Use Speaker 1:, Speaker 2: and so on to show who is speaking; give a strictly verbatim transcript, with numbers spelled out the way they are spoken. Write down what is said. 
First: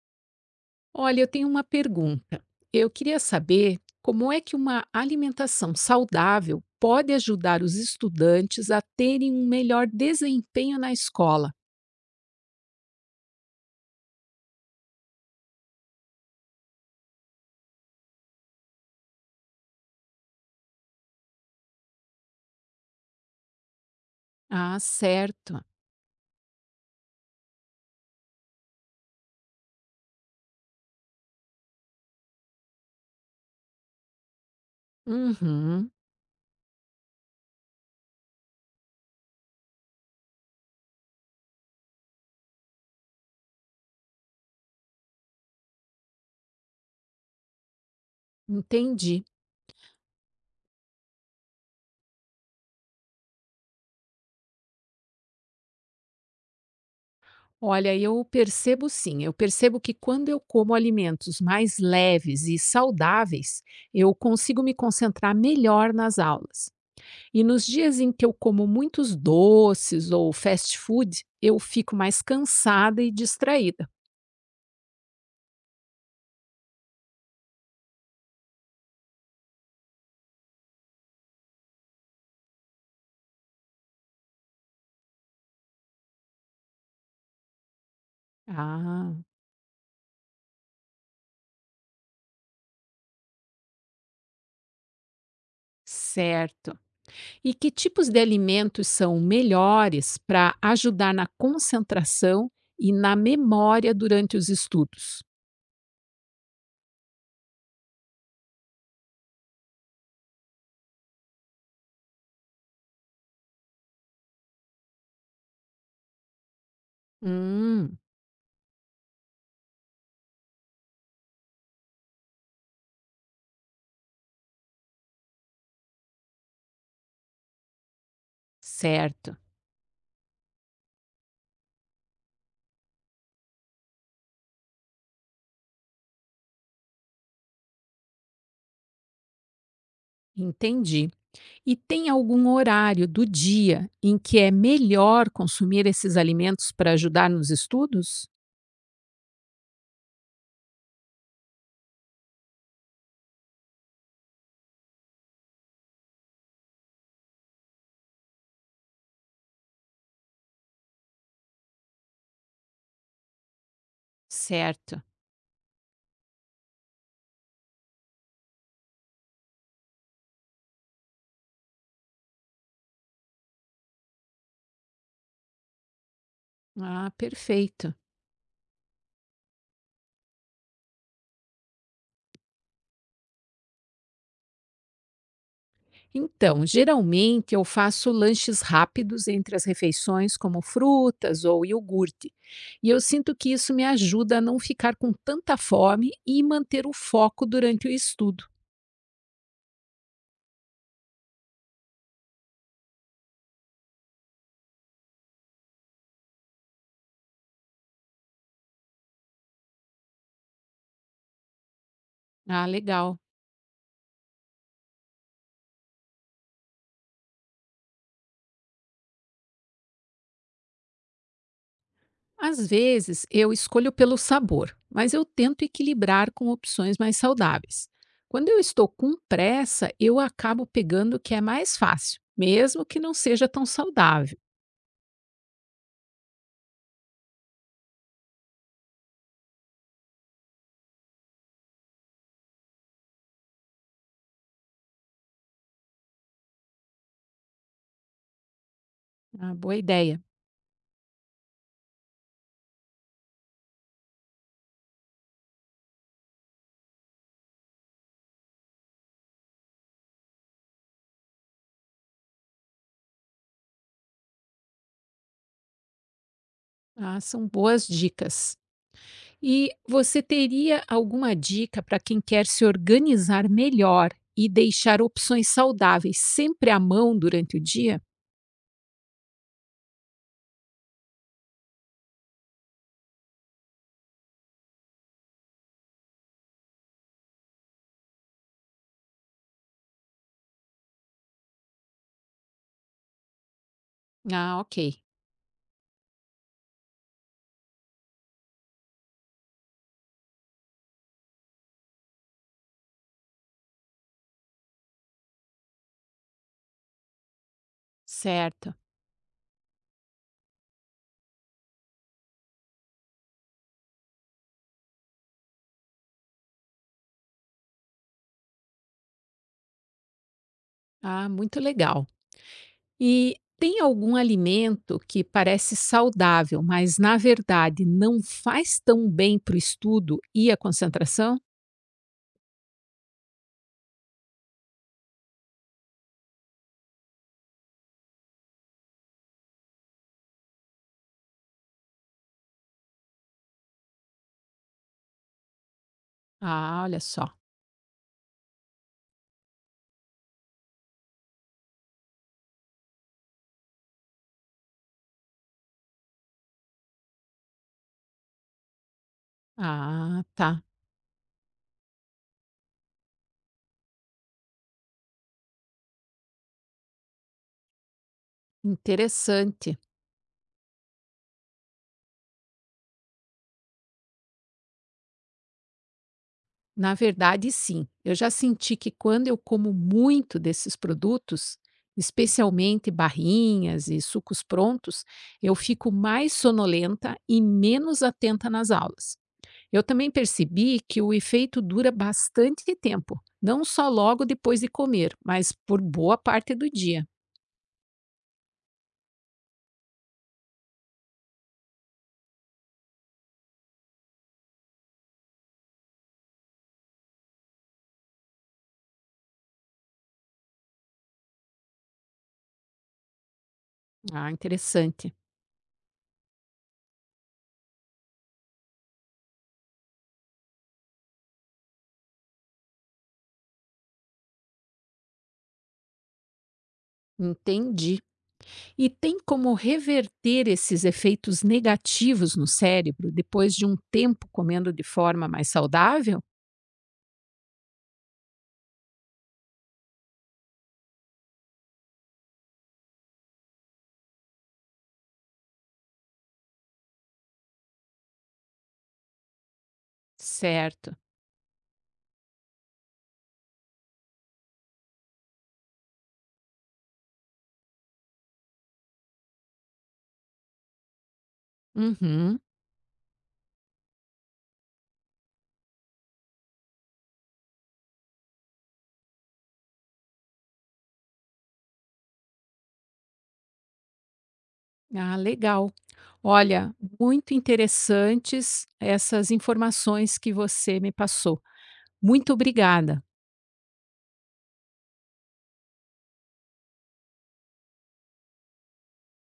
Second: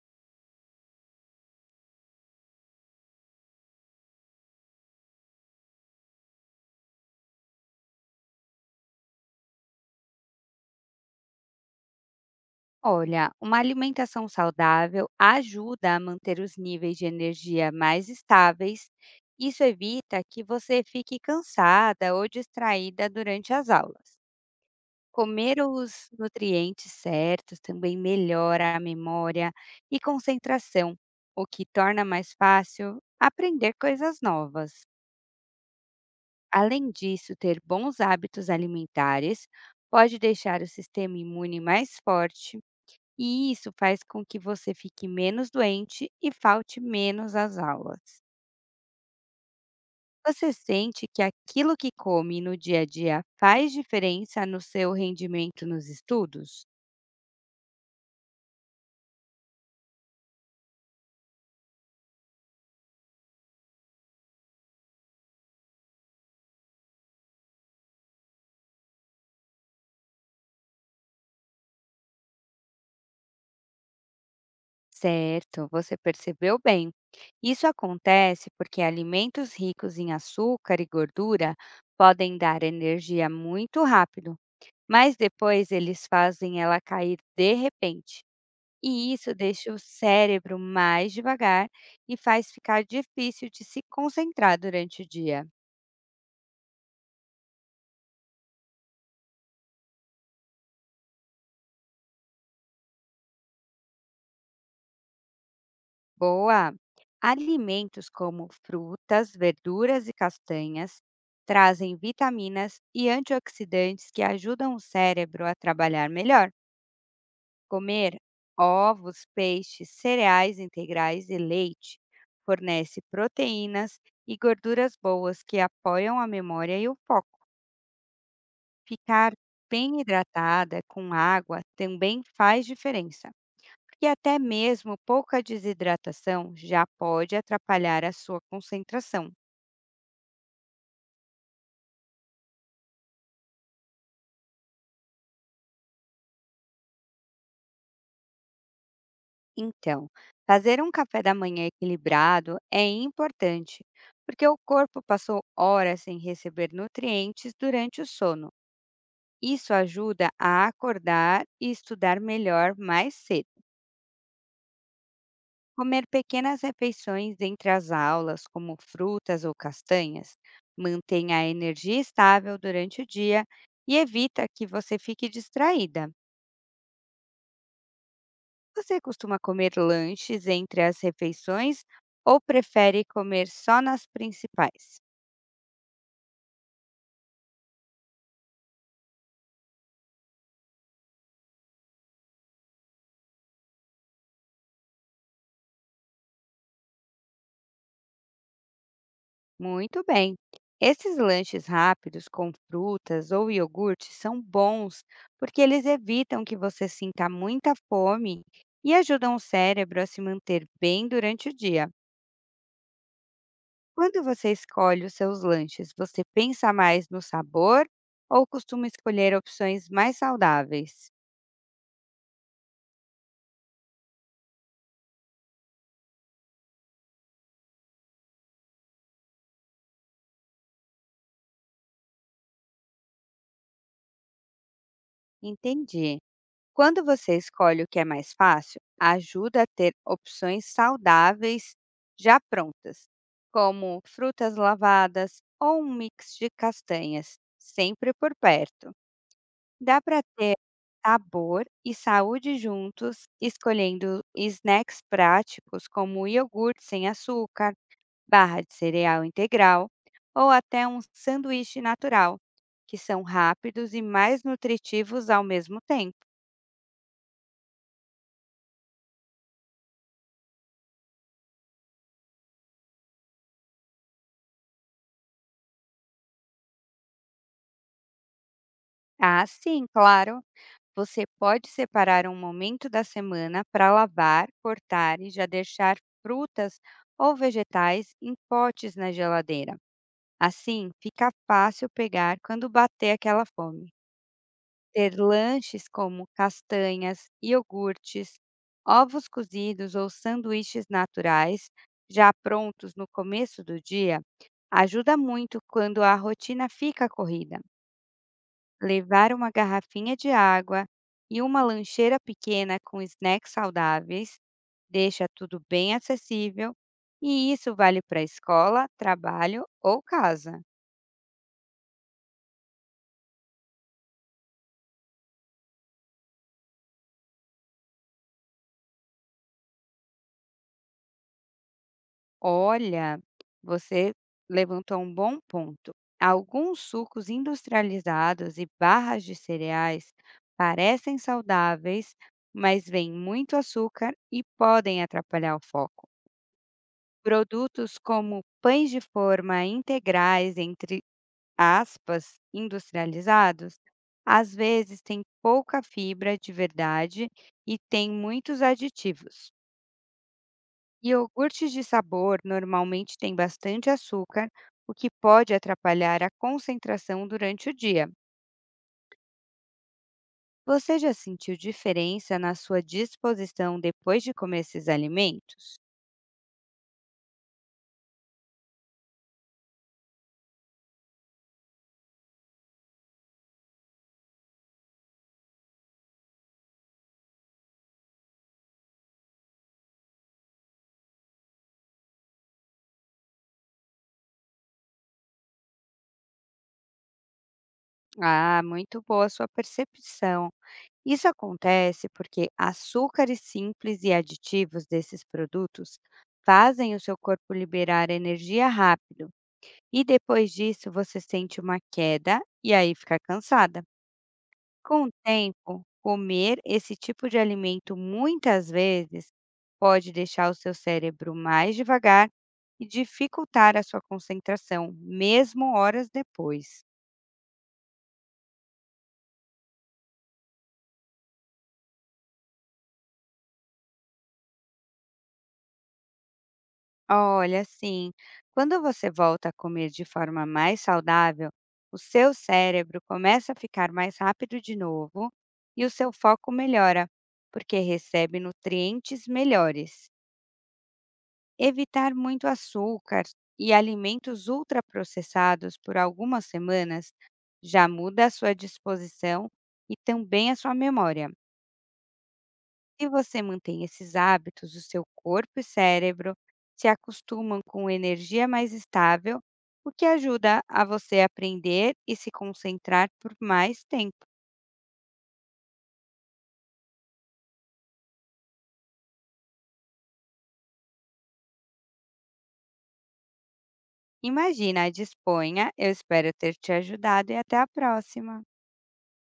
Speaker 1: Olha, eu tenho uma pergunta. Eu queria saber como é que uma alimentação saudável pode ajudar os estudantes a terem um melhor desempenho na escola.
Speaker 2: Olha, uma alimentação saudável ajuda a manter os níveis de energia mais estáveis. Isso evita que você fique cansada ou distraída durante as aulas.
Speaker 1: Ah,
Speaker 2: Comer
Speaker 1: certo.
Speaker 2: os nutrientes certos também melhora a memória e concentração, o que torna mais fácil aprender coisas novas.
Speaker 1: Uhum,
Speaker 2: Além disso, ter bons hábitos alimentares pode deixar o sistema imune mais forte e isso faz com que você fique menos doente e falte menos às aulas.
Speaker 1: entendi.
Speaker 2: Você sente que aquilo que come no dia a dia faz diferença no seu rendimento nos estudos?
Speaker 1: Olha, eu percebo sim, eu percebo que quando eu como alimentos mais leves e saudáveis, eu consigo me concentrar melhor nas aulas. E nos dias em que eu como muitos doces ou fast food, eu fico mais cansada e distraída.
Speaker 2: Certo, você percebeu bem. Isso acontece porque alimentos ricos em açúcar e gordura podem dar energia muito rápido, mas depois eles fazem ela cair de repente. E
Speaker 1: Ah,
Speaker 2: isso deixa o cérebro mais devagar e faz ficar difícil de se concentrar durante o dia.
Speaker 1: certo. E que tipos de alimentos são melhores para ajudar na concentração e na memória durante os estudos?
Speaker 2: Boa! Alimentos como frutas, verduras e castanhas trazem vitaminas e antioxidantes que ajudam o cérebro a trabalhar melhor.
Speaker 1: Hum.
Speaker 2: Comer ovos, peixes, cereais integrais e leite fornece proteínas e gorduras boas que apoiam a memória e o foco. Ficar
Speaker 1: Certo.
Speaker 2: bem hidratada com água também faz diferença, porque até mesmo pouca desidratação já pode atrapalhar a sua concentração.
Speaker 1: Entendi. E tem algum horário do dia em que é melhor consumir esses alimentos para ajudar nos estudos?
Speaker 2: Então, fazer um café da manhã equilibrado é importante, porque o corpo passou horas sem receber nutrientes durante o sono. Isso ajuda a acordar e estudar melhor mais cedo.
Speaker 1: Certo.
Speaker 2: Comer pequenas refeições entre as aulas, como frutas ou castanhas, mantém a energia estável durante o dia e evita que você fique distraída.
Speaker 1: Ah, perfeito.
Speaker 2: Você costuma comer lanches entre as refeições ou prefere comer só nas principais?
Speaker 1: Então, geralmente eu faço lanches rápidos entre as refeições, como frutas ou iogurte. E eu sinto que isso me ajuda a não ficar com tanta fome e manter o foco durante o estudo.
Speaker 2: Muito bem! Esses lanches rápidos com frutas ou iogurte são bons porque eles evitam que você sinta muita fome e ajudam o cérebro a se manter bem durante o dia.
Speaker 1: Ah, legal.
Speaker 2: Quando você escolhe os seus lanches, você pensa mais no sabor ou costuma escolher opções mais saudáveis?
Speaker 1: Às vezes eu escolho pelo sabor, mas eu tento equilibrar com opções mais saudáveis. Quando eu estou com pressa, eu acabo pegando o que é mais fácil, mesmo que não seja tão saudável.
Speaker 2: Entendi. Quando você escolhe o que é mais fácil, ajuda a ter opções saudáveis já prontas, como frutas lavadas ou um mix de castanhas, sempre por perto.
Speaker 1: Ah, boa
Speaker 2: Dá
Speaker 1: ideia.
Speaker 2: para ter sabor e saúde juntos, escolhendo snacks práticos como iogurte sem açúcar, barra de cereal integral ou até um sanduíche natural, que são rápidos e mais nutritivos ao mesmo tempo.
Speaker 1: Ah, são boas dicas. E você teria alguma dica para quem quer se organizar melhor e deixar opções saudáveis sempre à mão durante o dia?
Speaker 2: Ah, sim, claro! Você pode separar um momento da semana para lavar, cortar e já deixar frutas ou vegetais em potes na geladeira. Assim, fica fácil pegar quando bater aquela fome.
Speaker 1: Ah, ok,
Speaker 2: Ter lanches como castanhas, iogurtes, ovos cozidos ou sanduíches naturais, já prontos no começo do dia, ajuda muito quando a rotina fica corrida.
Speaker 1: certo.
Speaker 2: Levar uma garrafinha de água e uma lancheira pequena com snacks saudáveis deixa tudo bem acessível, e isso vale para escola, trabalho ou casa.
Speaker 1: Ah, muito legal. E tem algum alimento que parece saudável, mas na verdade não faz tão bem para o estudo e a concentração?
Speaker 2: Olha, você levantou um bom ponto. Alguns sucos industrializados e barras de cereais parecem saudáveis, mas vêm muito açúcar e podem atrapalhar o foco.
Speaker 1: Ah, olha só.
Speaker 2: Produtos como pães de forma integrais, entre aspas, industrializados, às vezes têm pouca fibra de verdade e têm muitos aditivos.
Speaker 1: Ah, tá.
Speaker 2: Iogurtes de sabor normalmente têm bastante açúcar, o que pode atrapalhar a concentração durante o dia.
Speaker 1: Interessante.
Speaker 2: Você já sentiu diferença na sua disposição depois de comer esses alimentos?
Speaker 1: Na verdade, sim. Eu já senti que quando eu como muito desses produtos, especialmente barrinhas e sucos prontos, eu fico mais sonolenta e menos atenta nas aulas. Eu também percebi que o efeito dura bastante tempo, não só logo depois de comer, mas por boa parte do dia.
Speaker 2: Ah, muito boa sua percepção. Isso acontece porque açúcares simples e aditivos desses produtos fazem o seu corpo liberar energia rápido e depois disso você sente uma queda e aí fica cansada.
Speaker 1: Ah,
Speaker 2: Com o
Speaker 1: interessante.
Speaker 2: tempo, comer esse tipo de alimento muitas vezes pode deixar o seu cérebro mais devagar e dificultar a sua concentração, mesmo horas depois.
Speaker 1: Entendi. E tem como reverter esses efeitos negativos no cérebro depois de um tempo comendo de forma mais saudável?
Speaker 2: Olha, sim, quando você volta a comer de forma mais saudável, o seu cérebro começa a ficar mais rápido de novo e o seu foco melhora, porque recebe nutrientes melhores.
Speaker 1: Certo.
Speaker 2: Evitar muito açúcar e alimentos ultraprocessados por algumas semanas já muda a sua disposição e também a sua memória.
Speaker 1: Uhum.
Speaker 2: Se você mantém esses hábitos, o seu corpo e cérebro se acostumam com energia mais estável, o que ajuda a você aprender e se concentrar por mais tempo.
Speaker 1: Ah, legal. Olha, muito interessantes essas informações que você me passou. Muito obrigada.
Speaker 2: Imagina, disponha. Eu espero ter te ajudado e até a próxima.